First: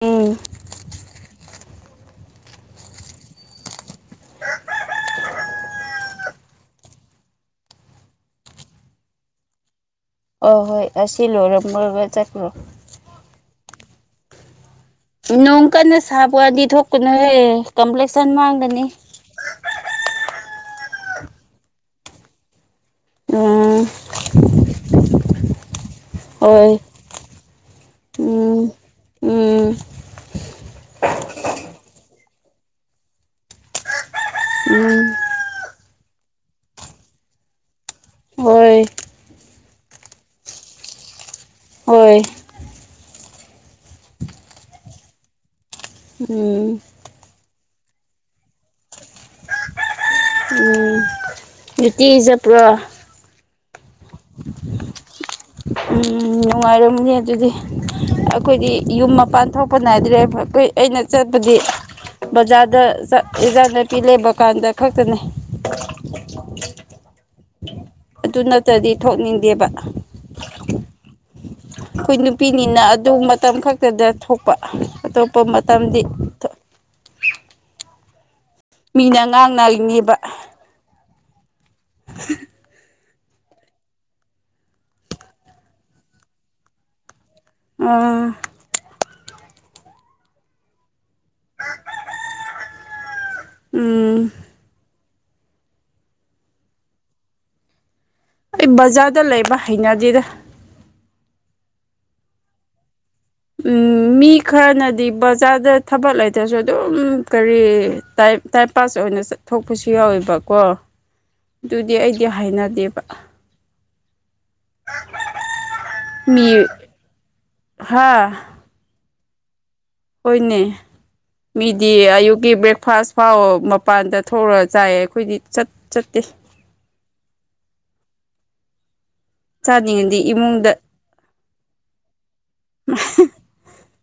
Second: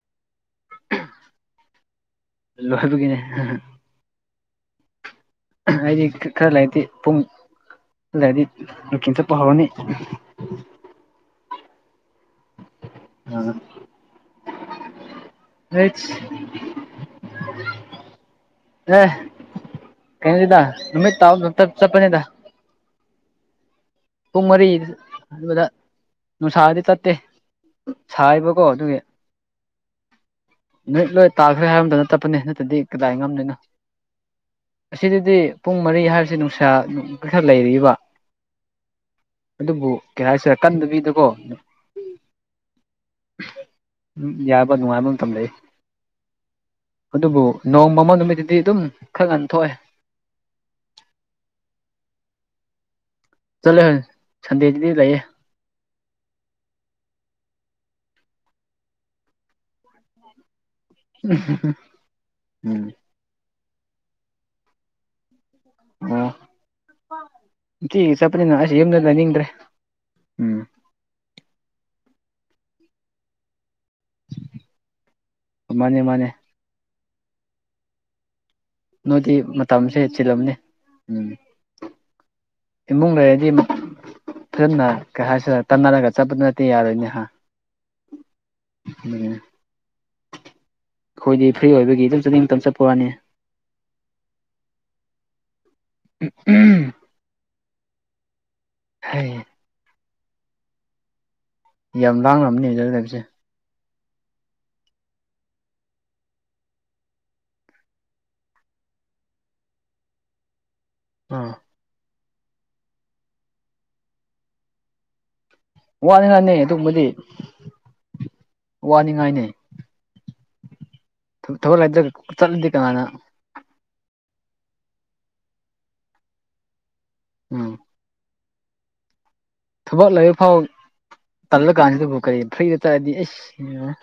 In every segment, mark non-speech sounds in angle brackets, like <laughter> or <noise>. ꯎꯝ ꯂꯣꯏꯕꯒꯤꯅꯦ ꯑꯩꯗꯤ ꯈꯔ ꯂꯩꯔꯇꯗꯤ ꯄꯨꯡ ꯂꯩꯔꯗꯤ ꯀꯤꯡ ꯆꯠꯄ ꯍꯧꯔꯅꯤ <unintelligible> ꯑꫭ ꯍꯣꯏ ꯑꯁꯤ ꯂꯣꯏꯔꯝꯃꯒ ꯆꯠ꯭ꯈꯔꫭ ꯑꯝ <unintelligible> ꯅꯣꯡ ꯀꯟꯅ ꯁꯥꯕꯗꯤ ꯊꯣꯛꯀꯅꯨꯍ‌ꯦ ꯀꯝꯄ꯭ꯂꯦꯛꯁꯟ ꯃꯥꯡꯒꯅꯤ ꯀꯩꯅꯗꯗ <unintelligible> ꯅꯨꯃꯤ ꯇꯥꯎ ꯇꯞ ꯆꯄꯅꯤꯗ ꯎꯝ ꯄꯨꯡ ꯃꯔꯤ ꯑꯗꯨꯗ ꯍꯣꯏ ꯅꯨꯡꯁꯥꯗꯤ ꯆꯠꯇꯦ ꯁꯥꯏꯕꯀꯣ ꯎꯝ ꯑꯗꯨꯒꯤ ꯎꯝ ꯅꯨꯃꯤꯠ ꯂꯣꯏ ꯇꯥꯈ꯭ꯔꯦ ꯍꯥꯏ ꯃꯇꯝꯗ ꯆꯠꯄꯅꯤ ꯅꯠꯇꯗꯤ ꯀꯗꯥꯏ ꯉꯝꯗꯣꯏꯅꯣ ꯎꯝ ꯑꯁꯤꯗꯗꯤ ꯄꯨꯡ ꯃꯔꯤ ꯍꯥꯏꯔꯤꯁꯤ ꯅꯨꯡꯁꯥ ꯈꯔ ꯂꯩꯔꯤꯕ ꯍꫭꯏ ꯑꯗꯨꯕꯨ ꯀꯩ ꯍꯥꯏꯁꯤꯔ ꯀꯟꯗꯕꯤꯗ ꯀꫭ ꯍꯣꯏ ꯎꯝ ꯌꯥꯕ ꯅꯨꯡꯉꯥꯏꯕ ꯃꯇꯝ ꯂꯩ ꯎꯝ ꯑꯗꯨꯕꯨ ꯅꯣꯡ ꯃꯪꯕ ꯅꯨꯃꯤꯠꯇꯗꯤ ꯑꯗꯨꯝ ꯈꯔ ꯉꯟꯅ ꯊꯣꯛꯑꯦ ꯎꯝ ꯅꯨꯡꯇꯤꯒꯤ ꯆꯠꯄ꯭ꯔꯣ ꯆꯂꯦ ꯁꯟꯗꯦꯗꯗꯤ ꯂꯩꯏꯌꯦ ꯎꯝ ꯅꯨꯡꯉꯥꯏꯔꯝꯅꯦ ꯑꯗꯨꯗꯤ ꯑꯩꯈꯣꯏꯗꯤ ꯌꯨꯝ ꯃꯄꯥꯟ ꯊꯣꯛꯄ ꯅꯥꯏꯗ꯭ꯔꯦ ꯑꯩꯈꯣꯏ ꯑꯩꯅ ꯆꯠꯄꯗꯤ ꯕꯖꯥꯔꯗ ꯎꯝ ꯑꯦꯟꯖꯥꯡ ꯅꯥꯄꯤ ꯂꯩꯕ ꯀꯥꯟꯗ ꯈꯛꯇꯅꯦ ꯎꯝ ꯅꯨꯡꯇꯤꯒꯤ ꯑꯗꯨ ꯆꯠꯄꯅꯤꯅ ꯑꯁ ꯅꯠꯇ꯭ꯔꯗꯤ ꯌꯨꯝꯗ ꯂꯩꯅꯤꯡꯗ꯭ꯔꯦ ꯊꯣꯛꯅꯤꯡꯗꯦꯕ ꯎꯝ ꯑꯩꯈꯣꯏ ꯅꯨꯄꯤꯅꯤꯅ ꯑꯗꯨ ꯃꯇꯝ ꯈꯛꯇꯗ ꯊꯣꯛꯄ ꯑꯇꯣꯞꯄ ꯃꯇꯝꯗꯤ ꯃꯥꯅꯦ ꯃꯥꯅꯦ ꯃꯤꯅ ꯅꯣꯏꯗꯤ ꯃꯇꯝꯁꯦ ꯉꯥꯡꯅꯔꯤꯅꯦꯕ ꯆꯤꯜꯂꯝꯅꯤ ꯎꯝ <unintelligible> ꯏꯃꯨꯡ ꯂꯩꯔꯗꯤ ꯐꯖꯅ ꯀꯩ ꯍꯥꯏꯁꯤꯔ ꯇꯥꯟꯅꯔꯒ ꯆꯠꯄꯗꯨ ꯅꯠꯇꯦ ꯌꯥꯔꯣꯏꯅꯦꯍ ꯑꯥ ꯎꯝ ꯈꯣꯏꯗꯤ ꯐ꯭ꯔꯤ ꯑꯣꯏꯕꯒꯤ ꯑꯗꯨꯝ ꯆꯠꯅꯤꯡ ꯃꯇꯝ ꯆꯠꯄ ꯋꯥꯅꯤ ꯎꯝ ꯎꯍꯝ ꯑꯩ ꯕꯖꯥꯔꯗ ꯍꯩ ꯂꯩꯕ ꯍꯩꯅꯗꯦꯗ ꯌꯥꯝ ꯂꯥꯡꯂꯝꯅꯤ ꯕꯖꯔꯗ ꯂꯩꯕꯁꯦ ꯎꯝ ꯃꯤ ꯈꯔꯅꯗꯤ ꯕꯖꯥꯔꯗ ꯊꯕꯛ ꯂꯩꯇ꯭ꯔꯁꯨ ꯑꯗꯨꯝ ꯀꯔꯤ ꯇꯥꯏꯞ ꯇꯥꯏꯝ ꯄꯥꯁ ꯑꯣꯏꯅ ꯆꯠꯊꯣꯛꯄꯁꯨ ꯌꯥꯎꯋꯦꯕꯀꯣ ꯑꯥ ꯑꯗꯨꯗꯤ ꯑꯩꯗꯤ ꯍꯩꯅꯗꯦꯕ ꯋꯥꯅꯤꯡꯉꯥꯏꯅꯦ ꯃꯤ ꯑꯗꯨꯒꯨꯝꯕꯗꯤ ꯍꯥ ꯋꯥꯅꯤꯡꯉꯥꯏꯅꯤ ꯍꯣꯏꯅꯦ ꯊꯕꯛ ꯃꯤꯗꯤ ꯂꯩꯇ꯭ꯔꯒ ꯑꯌꯨꯛꯀꯤ ꯆꯠꯂꯗꯤ ꯀꯅꯥꯅ ꯕ꯭ꯔꯦꯛꯐꯥꯁ ꯐꯥꯎ ꯃꯄꯥꯟꯗ ꯊꯣꯛꯂꯔ ꯆꯥꯏꯑꯦ ꯑꯈꯣꯏꯗꯤ ꯆꯠ ꯆꯠꯇꯦ ꯎꯝ ꯊꯕꯛ ꯆꯥꯅꯤꯡꯉꯗꯤ ꯂꯩꯔ ꯐꯥꯎ ꯏꯃꯨꯡꯗ ꯇꯜꯂ ꯀꯥꯟꯁꯤꯗꯕꯨ ꯀꯔꯤ ꯐ꯭ꯔꯤꯗ ꯇꯥꯔꯗꯤ ꯑꯩꯁ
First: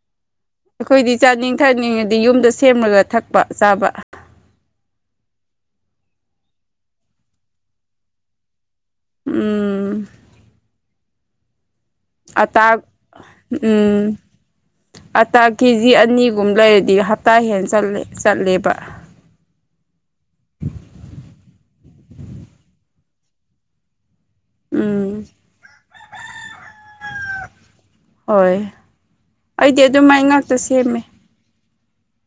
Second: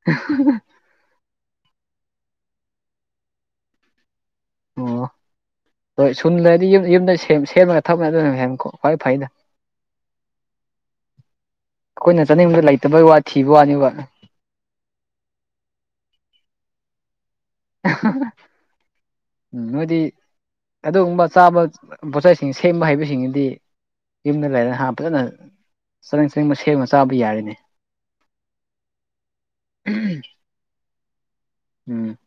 <unintelligible> ꯑꯩꯈꯣꯏꯗꯤ ꯆꯥꯅꯤꯡ ꯊꯛꯅꯤꯡꯉꯗꯤ ꯌꯨꯝꯗ ꯁꯦꯝꯃꯒ ꯊꯛꯄ ꯆꯥꯕ ꯑꯣ ꯍꯣꯏ ꯁꯨꯝ ꯂꯩꯔꯗꯤ ꯌꯨꯝ ꯌꯨꯝꯗ ꯁꯦꯝ ꯁꯦꯝꯔꯒ ꯊꯛꯄ ꯑꯗꯨꯅ ꯍꯦꯟ ꯈ꯭ꯋꯥꯏ ꯐꯩ ꯎꯝ ꯎꯝ ꯑꯩꯈꯣꯏꯅ ꯑꯥ ꯆꯥꯅꯤꯡꯕꯗ ꯇꯥꯛ ꯂꯩꯇꯕꯩ ꯋꯥ ꯊꯤꯕ ꯋꯥꯅꯦꯕ ꯎꯝ ꯑꯇꯥ ꯀꯦ ꯖꯤ ꯑꯅꯤꯒꯨꯝ ꯂꯩꯔꯗꯤ ꯍꯞꯇꯥ ꯍꯦꯟ ꯆꯠꯂꯦ ꯆꯠꯂꯦꯕ <unintelligible> ꯎꯝ ꯅꯣꯏꯗꯤ ꯑꯗꯨꯒꯨꯝꯕ ꯆꯥꯕ ꯄꯣꯠꯆꯩꯁꯤꯡ ꯁꯦꯝꯕ ꯍꯩꯕꯁꯤꯡꯒꯤꯗꯤ ꯌꯨꯝꯗ ꯂꯩꯔꯒ ꯍꯥꯥ ꯎꯝ ꯐꯖꯅ ꯆꯥꯅꯤꯡ ꯆꯅꯤꯡꯕ ꯁꯦꯝꯃꯒ ꯆꯥꯕ ꯌꯥꯔꯤꯅꯤ ꯍꯣꯏ ꯑꯩꯗꯤ ꯑꯗꯨꯃꯥꯏ ꯉꯥꯛꯇ ꯁꯦꯝꯃꯦ ꯎꯝ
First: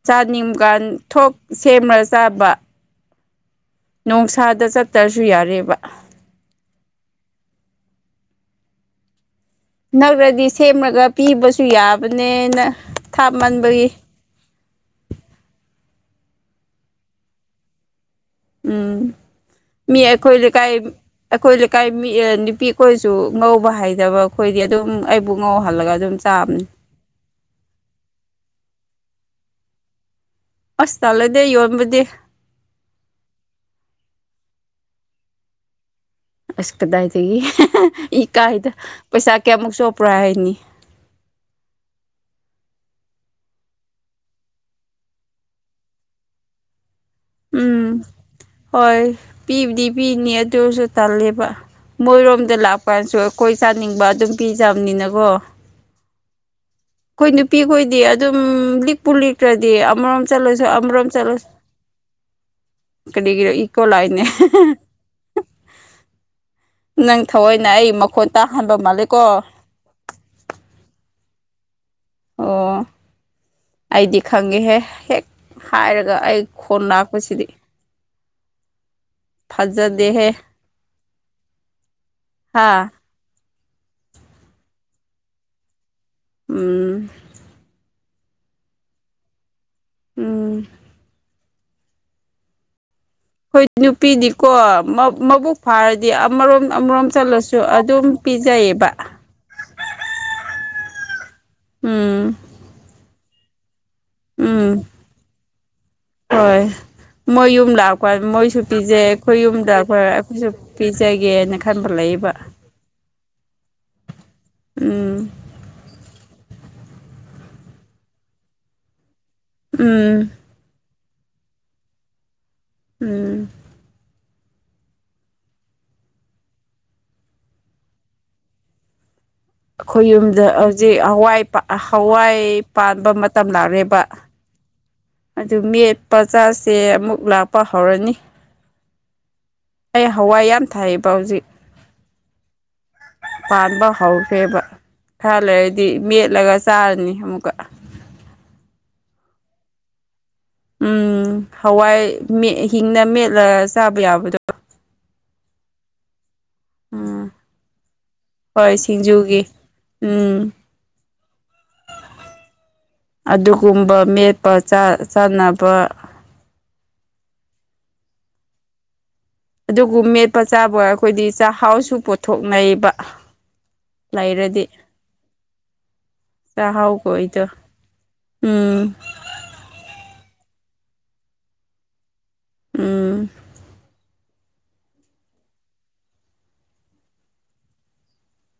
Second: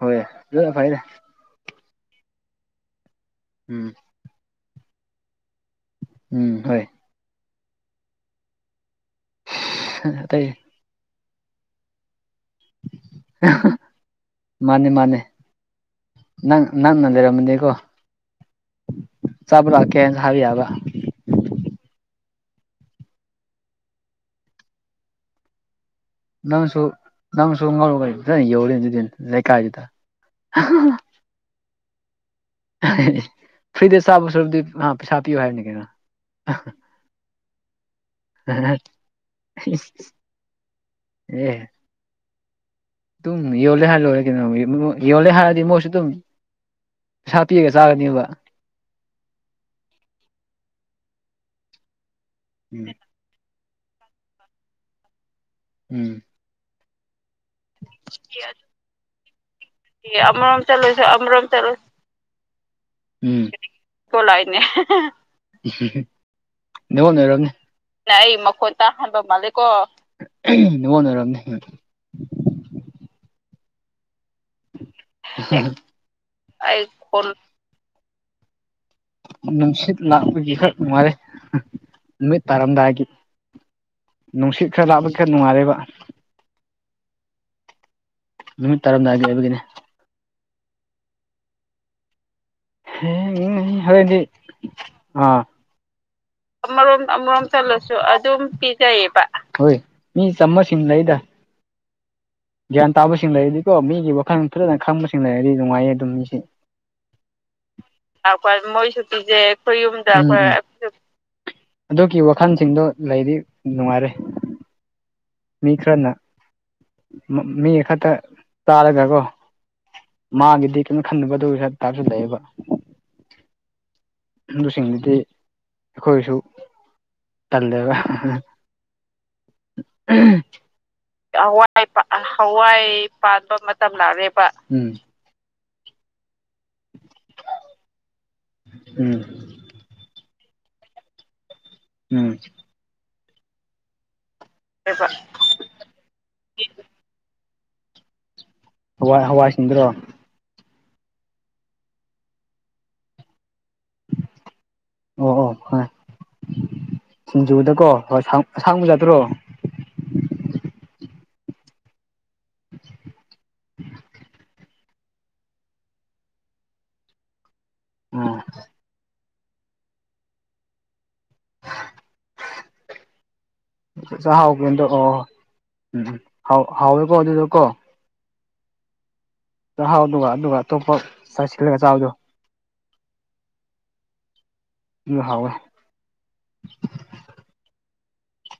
ꯍꯣꯏ ꯑꯗꯨꯅ ꯆꯥꯅꯤꯡꯕꯒꯥꯟ ꯐꯩꯗ ꯊꯣꯛ ꯁꯦꯝꯂ ꯆꯥꯕ ꯎꯝ ꯅꯣꯡꯁꯥꯗ ꯆꯠꯇ꯭ꯔꯁꯨ ꯌꯥꯔꯦꯕ ꯎꯝ ꯍꯣꯏ ꯅꯛꯔꯗꯤ ꯑꯇꯩ ꯁꯦꯝꯔꯒ ꯄꯤꯕꯁꯨ ꯌꯥꯕꯅꯦꯅ ꯊꯥꯞ ꯃꯟꯕꯒꯤ ꯃꯥꯅꯦ ꯃꯥꯅꯦ ꯅꯪ ꯅꯛꯅ ꯂꯩꯔꯝꯃꯗꯤꯀꯣ ꯎꯝ ꯆꯥꯕ ꯃꯤ ꯂꯥꯛꯀꯦꯅ ꯑꯩꯈꯣꯢ ꯍꯥꯏꯕ ꯌꯥꯕ ꯂꯩꯀꯥꯏ ꯑꯩꯈꯣꯏ ꯂꯩꯀꯥꯏ ꯅꯨꯄꯤ ꯈꯣꯏꯁꯨ ꯉꯧꯕ ꯍꯩꯗꯕ ꯑꯩꯈꯣꯏꯗꯤ ꯑꯗꯨꯝ ꯑꯩꯕꯨ ꯉꯧꯍꯜꯂꯒ ꯑꯗꯨꯝ ꯆꯥꯕꯅꯤ ꯅꯪꯁꯨꯣꯥ ꯅꯪꯁꯨ ꯉꯧꯔꯒ ꯐꯖꯅ ꯌꯣꯂꯨ ꯑꯗꯨꯗꯤ ꯂꯩꯀꯥꯏꯗꯨꯗ <unintelligible> ꯑꯁ ꯇꯜꯂꯦꯗ ꯌꯣꯟꯕꯗꯤ <unintelligible> ꯐ꯭ꯔꯤꯗ ꯆꯥꯕ ꯁꯔꯨꯛꯗꯤ ꯄꯩꯁꯥ ꯄꯤꯌꯨ ꯍꯥꯏꯕꯅꯤ ꯀꯩꯅꯣ ꯑꯁ ꯀꯗꯥꯏꯗꯒꯤ ꯏꯀꯥꯏꯗ ꯄꯩꯁꯥ ꯀꯌꯥꯃꯨꯛ ꯆꯣꯞꯄ꯭ꯔꯣ ꯍꯥꯏꯅꯤ ꯑꯦ ꯇꯨꯡ ꯌꯣꯂꯦ ꯍꯥꯏꯔ ꯂꯣꯢꯔꯦ ꯀꯩꯅꯣ ꯌꯣꯟꯕꯕꯨ ꯌꯣꯂꯦ ꯍꯥꯏꯔꯗꯤ ꯃꯣꯢꯁꯨ ꯇꯨꯝ ꯄꯩꯁꯥ ꯄꯤꯔꯒ ꯎꯝ ꯆꯥꯒꯅꯤꯕ ꯍꯣꯏ ꯄꯤꯕꯨꯗꯤ ꯄꯤꯅꯤ ꯑꯗꯨꯁꯨ ꯇꯜꯂꯦꯕ ꯃꯣꯏꯔꯣꯝꯗ ꯂꯥꯛ ꯎꯝ ꯀꯥꯟꯁꯨ ꯈꯣꯏ ꯆꯥꯅꯤꯡꯕ ꯑꯗꯨꯝ ꯄꯤꯖꯕꯅꯤꯅꯀꯣ ꯎꯝ ꯑꯩꯥꯈꯣꯏ ꯅꯨꯄꯤꯈꯣꯏꯗꯤ ꯑꯗꯨꯝ ꯂꯤꯛꯄꯨ ꯂꯤꯛ ꯆꯠꯇ꯭ꯔꯗꯤ ꯑꯃꯔꯣꯝ ꯆꯠꯂꯨꯁꯨ ꯑꯃꯔꯣꯝ ꯆꯠꯂꯨ ꯀꯗꯤꯒꯤ ꯆꯠꯂꯨꯁꯨ ꯏꯀꯣ ꯀꯣ ꯂꯅꯦ ꯂꯥꯛꯏꯅꯦ ꯅꯦꯠꯋꯥꯛꯅ ꯅꯪ ꯑꯣꯏꯔꯝꯅꯤ ꯊꯑꯣꯏꯅ ꯑꯩ ꯃꯈꯣꯟ ꯇꯥꯍꯟꯕ ꯃꯥꯜꯂꯦꯀꯣ ꯉꯣꯟꯅꯔꯝꯅꯤ ꯑꯣ ꯑꯩꯗꯤ ꯈꯪꯉꯦ ꯍꯦꯛ ꯍꯦꯛ ꯍꯥꯏꯔꯒ ꯑꯩ ꯈꯣꯟ ꯂꯥꯛꯄꯁꯤꯗꯤ ꯅꯨꯡꯁꯤꯠ ꯐꯖꯗꯦꯍꯦ ꯂꯥꯛꯄꯒꯤ ꯍꯛ ꯅꯨꯡꯉꯔꯦ ꯅꯨꯃꯤꯠ ꯍꯥ ꯇꯥꯔꯝꯗꯥꯏꯒꯤ ꯅꯨꯡꯁꯤꯠ ꯈꯔ ꯂꯥꯞꯄ ꯈꯔ ꯅꯨꯡꯉꯥꯏꯔꯦꯕ ꯎꯝ ꯅꯨꯃꯤꯠ ꯇꯔꯝꯗꯥꯏꯒꯤ ꯑꯣꯏꯕꯒꯤꯅꯤ ꯎꯝ ꯍ ꯍꯣꯏ ꯍꯥꯏꯗꯤ ꯅꯨꯄꯤꯗꯤꯀꯣ ꯑꯥ ꯃꯕꯨꯛ ꯐꯥꯔꯗꯤ ꯑꯃꯔꯣꯝ ꯑꯃꯔꯣꯝ ꯆꯠꯂꯁꯨ ꯑ ꯑꯗꯨꯝ ꯄꯤ ꯄꯤꯖꯩꯌꯦꯕ ꯍꯣꯏ ꯃꯤ ꯆꯥꯝꯃꯁꯤꯡ ꯂꯩꯗ ꯎꯝ ꯒ꯭ꯌꯥꯟ ꯇꯥꯕꯁꯤꯡ ꯂꯩꯔꯗꯤꯀꯣ ꯃꯤꯒꯤ ꯋꯥꯈꯜ ꯐꯖꯅ ꯎꯝ ꯈꯪꯕꯁꯤꯡ ꯂꯩꯔꯗꯤ ꯅꯨꯡꯉꯥꯏꯌꯦ ꯑꯗꯨꯝ ꯃꯤꯁꯦ ꯍꯣꯏ ꯃꯣꯏ ꯌꯨꯝꯗꯥꯛꯄꯣꯏ ꯃꯣꯏꯁꯨ ꯄꯤꯖꯩ ꯑꯩꯈꯣꯏ ꯌꯨꯝꯗꯄ ꯑꯩꯈꯣꯏꯁꯨ ꯄꯤꯖꯒꯦꯅ ꯈꯟꯕ ꯑꯗꯨꯒꯤ ꯂꯩꯕ ꯋꯥꯈꯜꯁꯤꯡꯗꯣ ꯂꯩꯗꯤ ꯅꯨꯡꯉꯥꯏꯔꯦ ꯎꯝ ꯃꯤ ꯈꯔꯅ ꯃꯤ ꯈꯛꯇ ꯇꯥꯔꯒꯀꯣ ꯎꯝ ꯃꯥꯒꯤꯗꯤ ꯀꯩꯅꯣ ꯈꯟꯗꯕꯗꯧ ꯇꯥꯁꯨ ꯂꯩꯑꯦꯕ ꯎꯝ ꯑꯗꯨꯁꯤꯡꯗꯨꯗꯤ ꯑꯩꯈꯣꯏꯁꯨ ꯀꯜꯂꯦꯕ ꯍꯋꯥꯏ ꯍꯋꯥꯏ ꯄꯥꯟꯕ ꯃꯇꯝ ꯂꯥꯛꯑꯦꯕ ꯎꯝ ꯑꯗꯨ ꯃꯦꯠꯄꯥꯆꯥꯥꯁꯦ ꯑꯃꯨꯛ ꯂꯥꯛꯄ ꯍꯧꯔꯅꯤ ꯎꯝ ꯑꯩ ꯍꯋꯥꯏ ꯌꯥꯝ ꯊꯥꯏꯕ ꯍꯧꯖꯤꯛ ꯎꯝ ꯄꯥꯟꯕ ꯍꯧꯈꯦꯕ ꯑꯦꯁꯔ ꯊꯍꯜꯂꯒꯗꯤ ꯃꯦꯠꯂꯒ ꯆꯥꯔꯅꯤ ꯑꯃꯨꯛꯀ ꯍꯋꯥꯏ ꯍꯋꯥꯏꯁꯤꯡꯗ꯭ꯔꯣ ꯎꯝ ꯍꯋꯥꯏ ꯍꯤꯡꯅ ꯃꯦꯠꯂꯒ ꯆꯥꯕ ꯌꯥꯕꯗꯣ ꯑꯣ ꯑꯣ ꯍꯣꯏ ꯎꯝ ꯁꯤꯡꯖꯨꯗꯀꯣ ꯍꯣꯏ ꯍꯣꯏ ꯑꯁꯥꯡꯕ ꯌꯥꯠꯇ꯭ꯔꯣ ꯁꯤꯡꯖꯨꯒꯤ ꯎꯝ ꯑꯗꯨꯒꯨꯝꯕ ꯃꯦꯠꯄ ꯆꯥꯟꯅꯕ ꯎꯝ ꯑꯗꯨꯒ ꯃꯦꯠꯄ ꯆꯥꯕ ꯑꯩꯈꯣꯏꯗꯤ ꯆꯥꯛꯍꯥꯎꯁꯨ ꯄꯣꯊꯣꯛꯅꯩꯕ ꯆꯥꯛ ꯍꯥꯎꯒꯦꯗꯣ ꯑꯣ ꯎꯝ ꯎꯝ ꯍꯥꯎꯋꯦꯀꯣ ꯑꯗꯨꯗ ꯆꯥꯛꯍꯥꯎꯈꯣꯏꯗꯣ ꯀꯣ ꯎꯝ ꯆꯥꯛꯍꯥꯎꯗꯨꯒ ꯑꯗꯨꯒ ꯑꯇꯣꯞꯄ ꯁꯥꯏꯖ ꯁꯤꯜꯂꯒ ꯆꯥꯛꯍꯥꯎꯗꯣ ꯎꯝ ꯌ ꯍꯥꯎꯋꯦ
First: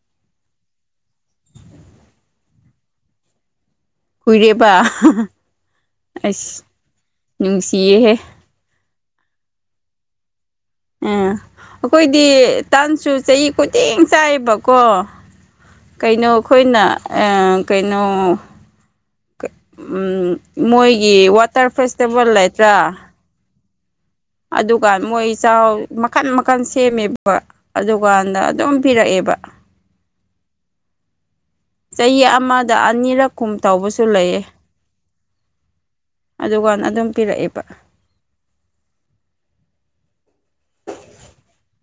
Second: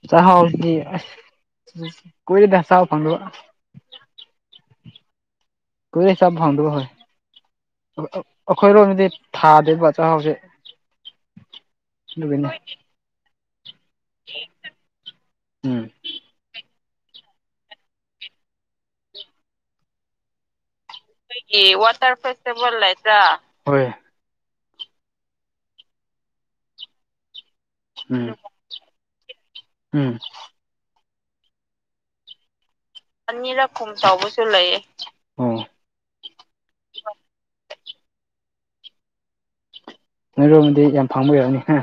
ꯆꯁꯤ ꯀꯣꯏꯔ ꯊꯁ ꯐꯪꯗꯕ ꯀꯨꯏꯔꯦꯕ ꯀꯨꯏꯔꯦ ꯆꯥꯕ ꯑꯁ ꯐꯪꯗꯕ ꯍꯣꯏ ꯅꯨꯡꯁꯤꯌꯦꯍꯦ ꯑꯩꯈꯣꯏꯔꯣꯝꯗꯗꯤ ꯊꯥꯗꯦꯕ ꯆꯥꯛꯍꯥꯎꯁꯦ ꯎꯥ ꯑꯩꯈꯣꯏꯗꯤ ꯑꯗꯨꯒꯤꯅꯤ ꯇꯥꯟꯁꯨ ꯆꯍꯤꯌ ꯈꯨꯇꯦꯡ ꯆꯥꯏꯕꯀꯣ ꯎꯝ ꯀꯩꯅꯣ ꯑꯩꯈꯣꯏꯅ ꯀꯩꯅꯣ ꯃꯣꯏ ꯒꯤ ꯋꯥꯇꯔ ꯐꯦꯁꯇꯤꯚꯦꯜ ꯂꯩꯇ꯭ꯔꯥ ꯍꯣꯏ ꯑꯗꯨꯒ ꯃꯣꯏ ꯆꯥꯎ ꯃꯈꯟ ꯃꯈꯟ ꯁꯦꯝꯃꯤꯕ ꯎꯝ ꯑꯗꯨꯀꯥꯟꯗ ꯑꯗꯨꯝ ꯄꯤꯔꯛꯑꯦꯕ ꯎꯝ ꯆꯍꯤ ꯑꯃꯗ ꯑꯅꯤꯔꯛ ꯀꯨꯝ ꯇꯧꯕꯁꯨ ꯂꯩꯌꯦ ꯑꯣ ꯑꯗꯨꯀꯥꯟꯗ ꯑꯗꯨꯝ ꯄꯤꯔꯛꯑꯦꯕ ꯅꯣꯏꯔꯣꯝꯗꯤ ꯌꯥꯝ ꯐꯪꯕꯩ ꯑꯣꯏꯔꯝꯅꯤ ꯍꯥ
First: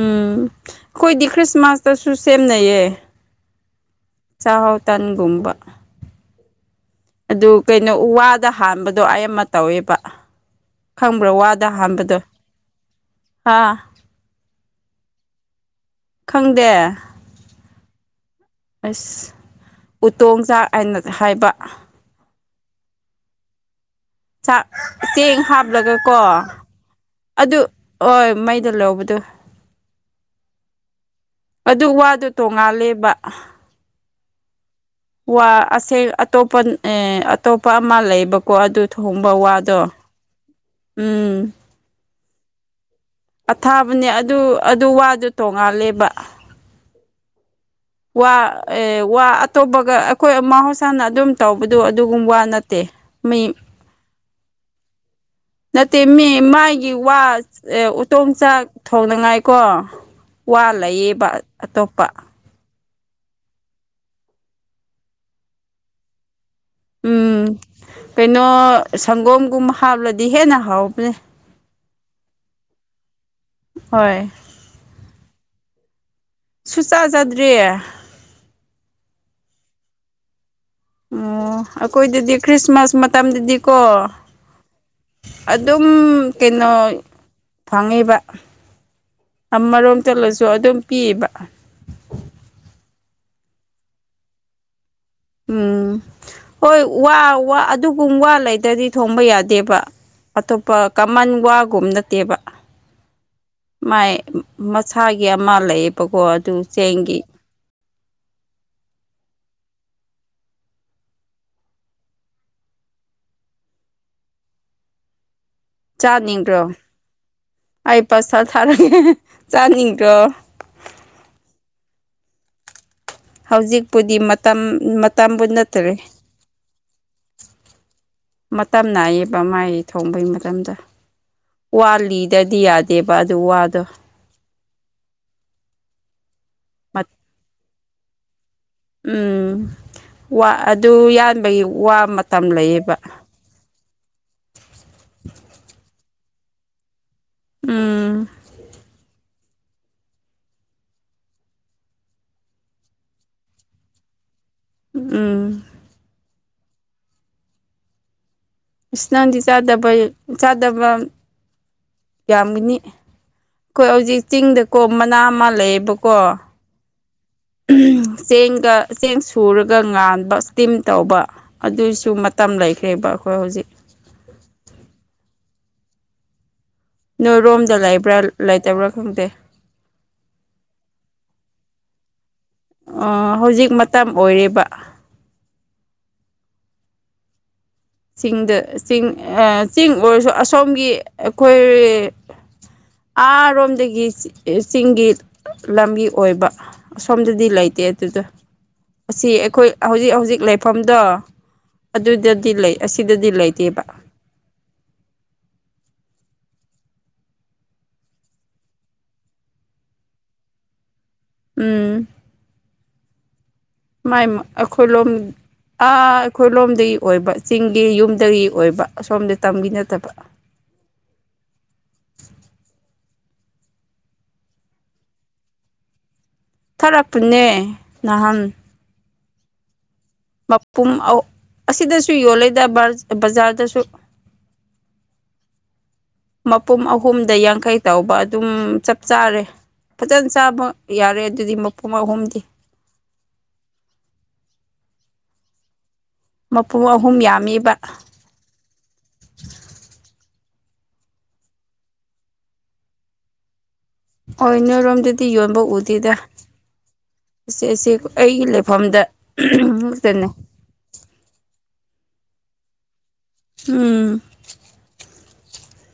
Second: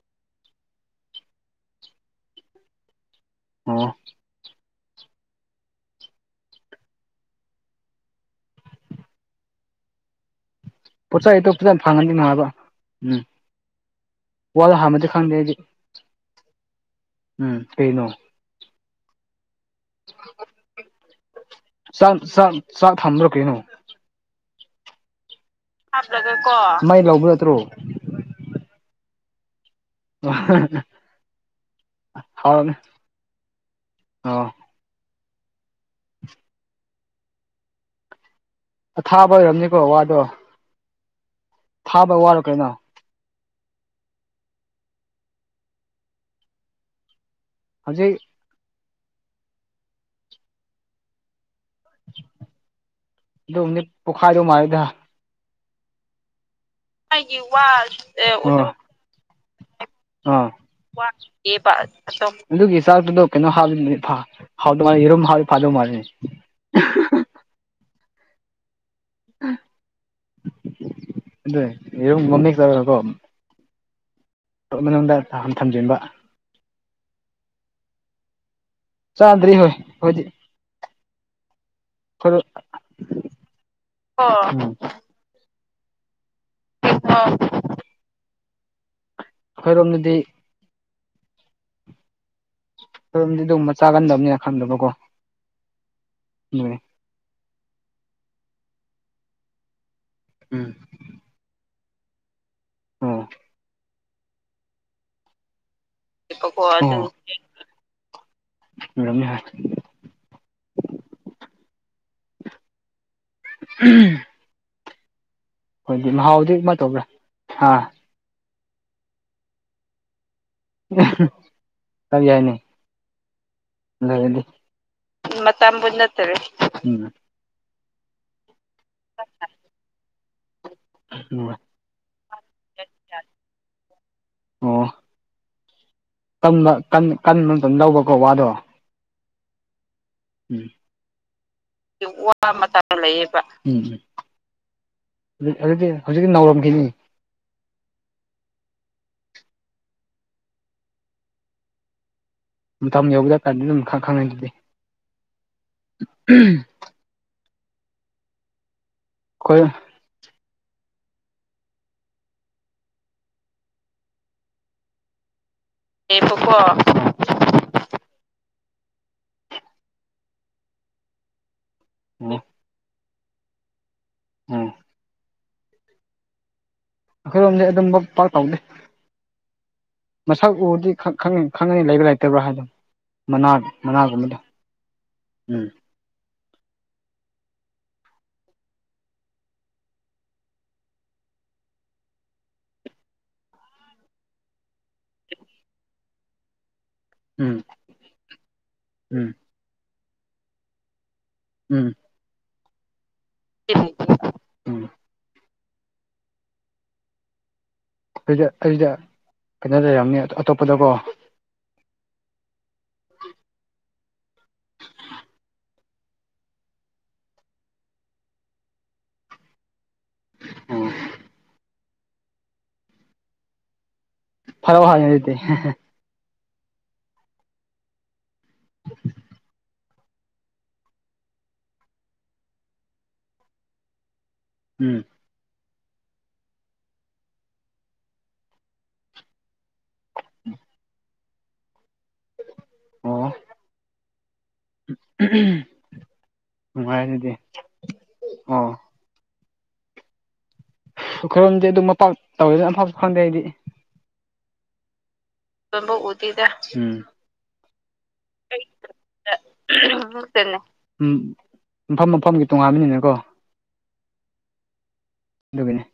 ꯎꯝ ꯑꯩꯈꯣꯏꯗꯤ ꯈ꯭ꯔꯤꯁꯃꯥꯁꯇꯁꯨ ꯁꯦꯝꯅꯩꯌꯦ ꯑꯣ ꯆꯥꯛꯍꯥꯎ ꯇꯟꯒꯨꯝꯕ ꯑꯗꯨ ꯀꯩꯅꯣ ꯋꯥꯗ ꯍꯥꯟꯕꯗꯣ ꯑꯌꯥꯝꯕ ꯇꯧꯋꯦꯕ ꯄꯣꯠ ꯈꯪꯕ꯭ꯔꯣ ꯆꯩꯗꯣ ꯋꯥꯗ ꯐꯖꯅ ꯐꯪꯉꯗꯤ ꯍꯥꯟꯕꯗꯣ ꯅꯨꯡꯉꯥꯏꯕ ꯎꯝ ꯍꯥꯥ ꯋꯥꯗ ꯍꯥꯟꯕꯗꯤ ꯈꯪꯗꯦ ꯑꯩꯗꯤ ꯈꯪꯗꯦ ꯎꯝ ꯀꯩꯅꯣ ꯑꯁ ꯎꯇꯣꯡ ꯆꯥꯛ ꯍꯥꯏꯅ ꯍꯥꯏꯕ ꯆꯥꯛ ꯆꯥꯛ ꯆꯥꯛ ꯊꯝꯅꯔꯛ ꯀꯩꯅꯣ ꯆꯥꯛ ꯆꯦꯡ ꯍꯥꯞꯂꯒꯀꯣ ꯍꯥꯞꯂꯒ ꯀꯣ ꯃꯩ ꯂꯧꯕ ꯅꯠꯇ꯭ꯔꯣ ꯑꯗꯨ ꯍꯣꯏ ꯃꯩꯗ ꯂꯧꯕꯗꯨ ꯑꯗꯨ ꯋꯥꯗꯣ ꯍꯥꯎꯔꯝ ꯇꯣꯡꯉꯥꯜꯂꯦꯕ ꯑꯣ ꯋꯥ ꯑꯁꯦꯡ ꯑꯇꯣꯞꯄ ꯑꯦ ꯑꯇꯣꯞꯄ ꯑꯃ ꯂꯩꯕ ꯀꯣ ꯑꯗꯨ ꯊꯣꯡꯕ ꯑꯊꯥꯕ ꯋꯥꯗꯣ ꯑꯣꯏꯔꯝꯅꯤꯀꯣ ꯎꯝ ꯊꯥꯕ ꯋꯥꯔ ꯀꯩꯅꯣ ꯑꯊꯥꯕꯅꯦ ꯑꯗꯨ ꯑꯗꯨ ꯋꯥꯗꯣ ꯇꯣꯡꯉꯥꯜꯂꯦꯕ ꯍꯧꯖꯤꯛ ꯋꯥ ꯋꯥ ꯑꯇꯣꯞꯄꯒ ꯑꯩꯈꯣꯏ ꯃꯍꯧꯁꯥꯅ ꯑꯗꯨꯝ ꯇꯧꯕꯗꯣ ꯑꯗꯨꯒꯨꯝꯕ ꯅꯠꯇꯦ ꯃꯩ ꯑꯗꯨꯝꯗꯤ ꯄꯣꯛꯈꯥꯏꯗꯧ ꯃꯥꯜꯂꯤꯗ ꯅꯠꯇꯦꯃꯤ ꯃꯥ ꯒꯤ ꯋꯥ ꯑꯩꯒꯤ ꯎꯇꯣꯡ ꯑꯗꯨꯝ ꯆꯥꯛ ꯊꯣꯡꯅꯉꯥꯏ ꯀꯣ ꯋꯥ ꯂꯩꯌꯦꯕ ꯋꯥꯕ ꯑꯇꯣꯞꯄ ꯑꯗꯨꯝ ꯑꯗꯨꯒꯤ ꯆꯥꯛꯇꯨꯗꯣ ꯀꯩꯅꯣ ꯍꯥꯞꯅ ꯍꯥꯎꯗꯧ ꯃꯥꯜꯂꯤ ꯌꯦꯔꯨꯝ ꯍꯥꯞꯗꯤ ꯐꯥꯗꯧ ꯃꯥꯜꯂꯤꯅꯤ ꯎꯝ ꯀꯩꯅꯣ ꯁꯪꯒꯣꯝꯒꯨꯝ ꯍꯥꯞꯂꯗꯤ ꯍꯦꯟꯅ ꯍꯥꯎꯕꯅꯦ ꯑꯗꯨ ꯌꯦꯔꯨꯝ ꯃꯃꯤꯛ ꯇꯧꯔꯒꯀꯣ ꯍꯣꯏ ꯃꯅꯨꯡꯗ ꯊꯝꯖꯤꯟꯕ ꯁꯨꯛꯆꯥ ꯆꯥꯗꯔ꯭ꯤ ꯆꯥꯗ꯭ꯔꯤ ꯍꯣꯏ ꯈꯣꯢꯗꯤ ꯑꯣ ꯑꯩꯈꯣꯏꯗꯗꯤ ꯈ꯭ꯔꯤꯁꯃꯥꯁ ꯃꯇꯝꯗꯗꯤꯀꯣ ꯎꯝ ꯑꯗꯨꯝ ꯀꯩꯅꯣ ꯑꯩꯈꯣꯏꯔꯣꯝꯗꯗꯤ ꯐꯪꯉꯤꯕ ꯑꯃꯔꯣꯝ ꯆꯠꯂꯁꯨ ꯑꯗꯨꯝ ꯄꯤꯕ ꯈꯣꯏꯔꯣꯝꯗꯤ ꯑꯗꯨꯨꯝꯕ ꯆꯥꯒꯟꯗꯕꯅꯤꯅ ꯈꯪꯗꯕꯀꯣ ꯎꯝ ꯑꯗꯨꯅꯤ ꯍꯣꯏ ꯋꯥ ꯑꯗꯨꯒꯨꯝ ꯋꯥ ꯂꯩꯗ꯭ꯔꯗꯤ ꯊꯣꯡꯕ ꯌꯥꯗꯦꯕ ꯎꯝ ꯑꯇꯣꯞꯄ ꯀꯃꯟ ꯋꯥꯒꯨꯝ ꯅꯠꯇꯦꯕ ꯑꯣ ꯃꯥꯏ ꯃꯁꯥꯒꯤ ꯑꯃ ꯂꯩꯌꯦꯕꯀꯣ ꯑꯗꯨ ꯑꯣ ꯆꯦꯡꯒꯤ ꯑꯣꯏꯔꯝꯅꯤ ꯍꯣꯏ ꯎꯝ ꯃꯍꯥꯎꯗꯤ ꯆꯥꯅꯤꯡꯗ꯭ꯔꯣ ꯀꯃꯥꯏꯅ ꯇꯧꯕ꯭ꯔꯥ ꯑꯥ ꯑꯩ ꯄꯥꯔꯁꯦꯜ ꯊꯥꯔꯛꯒꯦ ꯆꯥꯅꯤꯡꯗ꯭ꯔꯣ ꯆꯥꯕ ꯌꯥꯏꯅꯦ ꯍꯧꯖꯤꯛꯄꯨꯗꯤ ꯂꯩꯔꯗꯤ ꯃꯇꯝ ꯃꯇꯝꯕꯨ ꯅꯠꯇꯔꯦ ꯃꯇꯝ ꯅꯥꯏꯌꯦꯕ ꯃꯥꯏ ꯊꯣꯡꯕꯩ ꯃꯇꯝꯗ ꯃ ꯋꯥꯂꯤꯗꯗꯤ ꯌꯥꯗꯦꯕ ꯑꯗꯨ ꯋꯥꯗꯣ ꯑꯣ ꯀꯟꯕ ꯀꯟꯕ ꯃꯇꯝ ꯂꯧꯕꯀꯣ ꯋꯥꯗꯣ ꯎꯝ ꯋꯥ ꯎꯝ ꯑꯗꯨ ꯌꯥꯟꯕꯒꯤ ꯋꯥ ꯃꯇꯝ ꯂꯩꯌꯦꯕ ꯍꯧꯖꯤꯛꯇꯗꯤ ꯍꯧꯖꯤꯛꯇꯛꯤ ꯅꯥꯎꯔꯝꯈꯤꯅꯤ ꯎꯝ ꯃꯇꯝ ꯌꯧꯕ ꯗꯔꯀꯥꯟꯗ ꯑꯗꯨꯝ ꯈꯪꯉ ꯑꯗꯨꯗꯤ ꯎꯝ ꯎꯝ ꯏꯁ ꯅꯪꯗꯤ ꯑꯩꯈꯣꯏ ꯆꯥꯗꯕꯩ ꯆꯥꯗꯕꯝ ꯌꯥꯝꯒꯅꯤ ꯑꯩꯈꯣꯏ ꯍꯧꯖꯤꯛ ꯆꯤꯡꯗ ꯀꯣꯝ ꯃꯅꯥ ꯑꯃ ꯂꯩꯌꯦꯕ ꯑꯩ ꯄꯀꯣ ꯆꯦꯡꯒ ꯆꯦꯡ ꯁꯨꯔꯒ ꯉꯥꯟꯕ ꯏꯁꯇꯤꯝ ꯇꯧꯕ ꯑꯗꯨ ꯁꯨ ꯎꯝ ꯃꯇꯝ ꯂꯩꯈ꯭ꯔꯦꯕ ꯑꯩꯈꯣꯏ ꯍꯧꯖꯤꯛ ꯎꯝ ꯅꯣꯏ ꯑꯩꯈꯣꯏꯔꯣꯝꯗꯤ ꯔꯣꯝꯗ ꯑꯗꯨꯝꯕ ꯂꯩꯕ꯭ꯔꯥ ꯄꯥꯛ ꯇꯧꯗꯦ ꯂꯩꯇꯕ꯭ꯔꯥ ꯈꯪꯗꯦ ꯃꯁꯛ ꯎꯔꯗꯤ ꯈꯪꯉꯅꯤ ꯂꯩꯕ ꯂꯩꯇꯕ꯭ꯔꯥ ꯍꯥꯏꯗꯣ ꯑꯣ ꯃꯅꯥ ꯍꯧꯖꯤꯛ ꯃꯇꯝ ꯃꯅꯥꯒꯨꯝꯕꯗꯣ ꯑꯣꯏꯔꯦꯔꯦꯕ ꯎꯝ ꯆꯤꯡꯗ ꯆꯤꯡ ꯆꯤꯡ ꯑꯣꯏꯔꯁꯨ ꯑꯁꯣꯝꯒꯤ ꯑꯩꯈꯣꯏ ꯥ ꯔꯣꯝꯗꯒꯤ ꯆꯤꯡꯒꯤ ꯂꯝꯒꯤ ꯑꯣꯏꯕ ꯑꯁꯣꯝꯗꯗꯤ ꯎꯝ ꯂꯩꯇꯦ ꯑꯗꯨꯗ ꯑꯁꯤ ꯎꯝ ꯑꯩꯈꯣꯏ ꯍꯧꯖꯤꯛ ꯍꯧꯖꯤꯛ ꯂꯩꯐꯝꯗꯣ ꯎꯝ ꯑꯗꯨꯗꯗꯤ ꯂꯩ ꯑꯁꯤꯗꯗꯤ ꯂꯩꯇꯦꯕ ꯎꯝ ꯑꯗꯨꯗ ꯑꯗꯨꯗ ꯀꯩꯅꯣ ꯂꯩꯔꯝꯅꯤ ꯑꯇꯣꯞꯄꯗꯀꯣ ꯎꯝ ꯃꯥꯏ ꯑꯩꯈꯣꯏꯂꯣꯝ ꯑꯥ ꯑꯩꯈꯣꯏ ꯂꯣꯝꯗꯒꯤ ꯑꯣꯏꯕ ꯆꯤꯡꯒꯤ ꯌꯨꯝꯗꯒꯤ ꯑꯣꯏꯕ ꯑꯁꯣꯝꯗ ꯇꯝꯒꯤ ꯅꯠꯇꯕ ꯎꯝ ꯐꯔꯥꯎ ꯍꯥꯏ ꯂꯩꯗꯤ ꯊꯔꯛꯄꯅꯦ ꯅꯍꯥꯟ ꯃꯄꯨꯝ ꯑꯁꯤꯗꯁꯨ ꯌꯣꯜꯂꯦꯗ ꯕꯖꯥꯔꯗꯁꯨ ꯎꯝ ꯃꯄꯨꯝ ꯑꯍꯨꯝꯗ ꯌꯥꯡꯈꯩ ꯇꯧꯕ ꯑꯗꯨꯝ ꯆꯞ ꯆꯥꯔꯦ ꯐꯖꯅ ꯆꯥꯕ ꯌꯥꯔꯦ ꯑꯗꯨꯗꯤ ꯃꯄꯨꯡ ꯑꯍꯨꯝꯗꯤ ꯑ ꯎꯝ ꯃꯄꯨ ꯑꯍꯨꯝ ꯌꯥꯝꯃꯤꯕ ꯑ ꯈꯨꯔꯣꯝꯗꯤꯦ ꯑꯗꯨꯝ ꯃꯄꯥꯛ ꯇꯧꯔꯁꯨꯅ ꯑꯝꯐꯥꯎꯁꯨ ꯈꯪꯗꯦ ꯍꯥꯏꯗꯤ ꯍꯣꯏ ꯅꯔꯣꯝꯗꯗꯤ ꯌꯣꯟꯕ ꯎꯗꯦꯗ ꯑꯁꯤ ꯑꯁꯤ ꯑꯩꯒꯤ ꯑꯩꯗ ꯂꯩꯐꯝꯗ ꯉꯛꯇꯅꯤ ꯉꯛꯇꯅꯦ ꯎꯝ ꯃꯐꯝ ꯃꯐꯝꯒꯤ ꯇꯣꯉꯥꯟꯕꯥꯟꯕꯅꯤꯅꯀꯣ ꯎꯝ ꯗꯨꯒꯤꯅꯦ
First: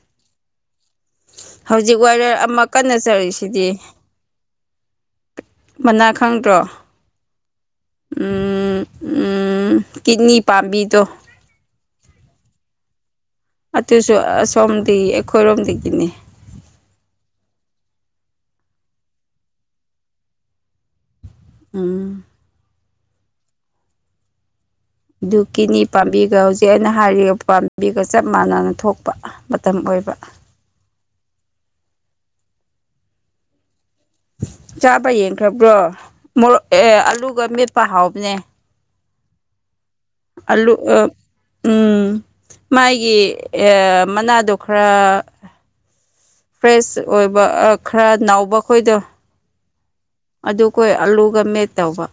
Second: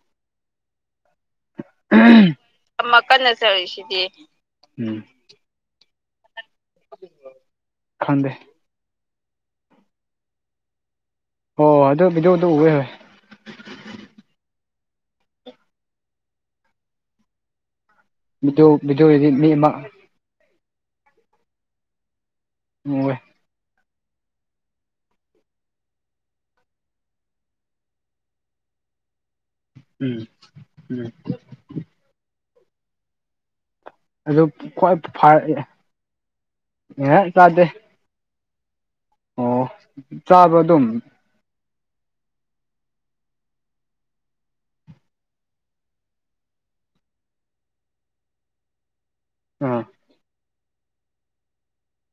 ꯍꯧꯖꯤꯛ ꯋꯥꯔꯦ ꯑꯃ ꯀꯟꯅ ꯆꯔꯤꯁꯤꯗꯤ ꯎꯝ ꯃꯅꯥ ꯈꯪꯗ꯭ꯔꯣ ꯈꯪꯗꯦ ꯎꯝ ꯎꯝ ꯀꯤꯠꯅꯤ ꯄꯥꯝꯕꯤꯗꯣ ꯍꯣꯏ ꯑꯗꯨ ꯕꯤꯗꯤꯌꯣꯗꯣ ꯎꯕꯦ ꯍꯣꯏ ꯑꯗꯨꯁꯨ ꯑꯁꯣꯝꯗꯒꯤ ꯑꯩꯈꯣꯏꯔꯣꯝꯗꯒꯤꯅꯤ ꯃꯤꯑꯣ ꯑꯣꯗꯤ ꯃꯤ ꯑꯃ ꯎꯝ ꯎꯦ ꯑꯗꯨ ꯀꯤꯅꯤ ꯄꯥꯝꯕꯤꯒ ꯍꯧꯖꯤꯛ ꯑꯩꯅ ꯍꯥꯏꯔꯤꯕ ꯄꯥꯝꯕꯤꯒ ꯆꯞ ꯃꯥꯟꯅꯅ ꯊꯣꯛꯄ ꯃꯇꯝ ꯑꯣꯏꯕ ꯎꯝ ꯎꯝ ꯑꯗꯨ ꯈ꯭ꯋꯥꯏ ꯆꯥꯕ ꯐꯥꯔ ꯌꯦꯡꯈ꯭ꯔꯕ꯭ꯔꯣ ꯃꯣꯔꯣꯛ ꯑꯦ ꯑꯂꯨꯒ ꯆꯥꯗꯦ ꯃꯦꯠꯄ ꯍꯥꯎꯕꯅꯦ ꯑꯣ ꯆꯥꯕ ꯑꯜꯂꯨ ꯑꯗꯨꯝ ꯎꯝ ꯃꯥꯒꯤ ꯃꯅꯥꯗꯣ ꯈꯔ ꯐ꯭ꯔꯦꯁ ꯑꯣꯏꯕ ꯈꯔ ꯅꯥꯎꯕ ꯈꯣꯏꯗꯣ ꯎꯝ ꯑꯗꯨꯈꯣꯏ ꯑꯂꯨꯒ ꯃꯦꯠ ꯇꯧꯕ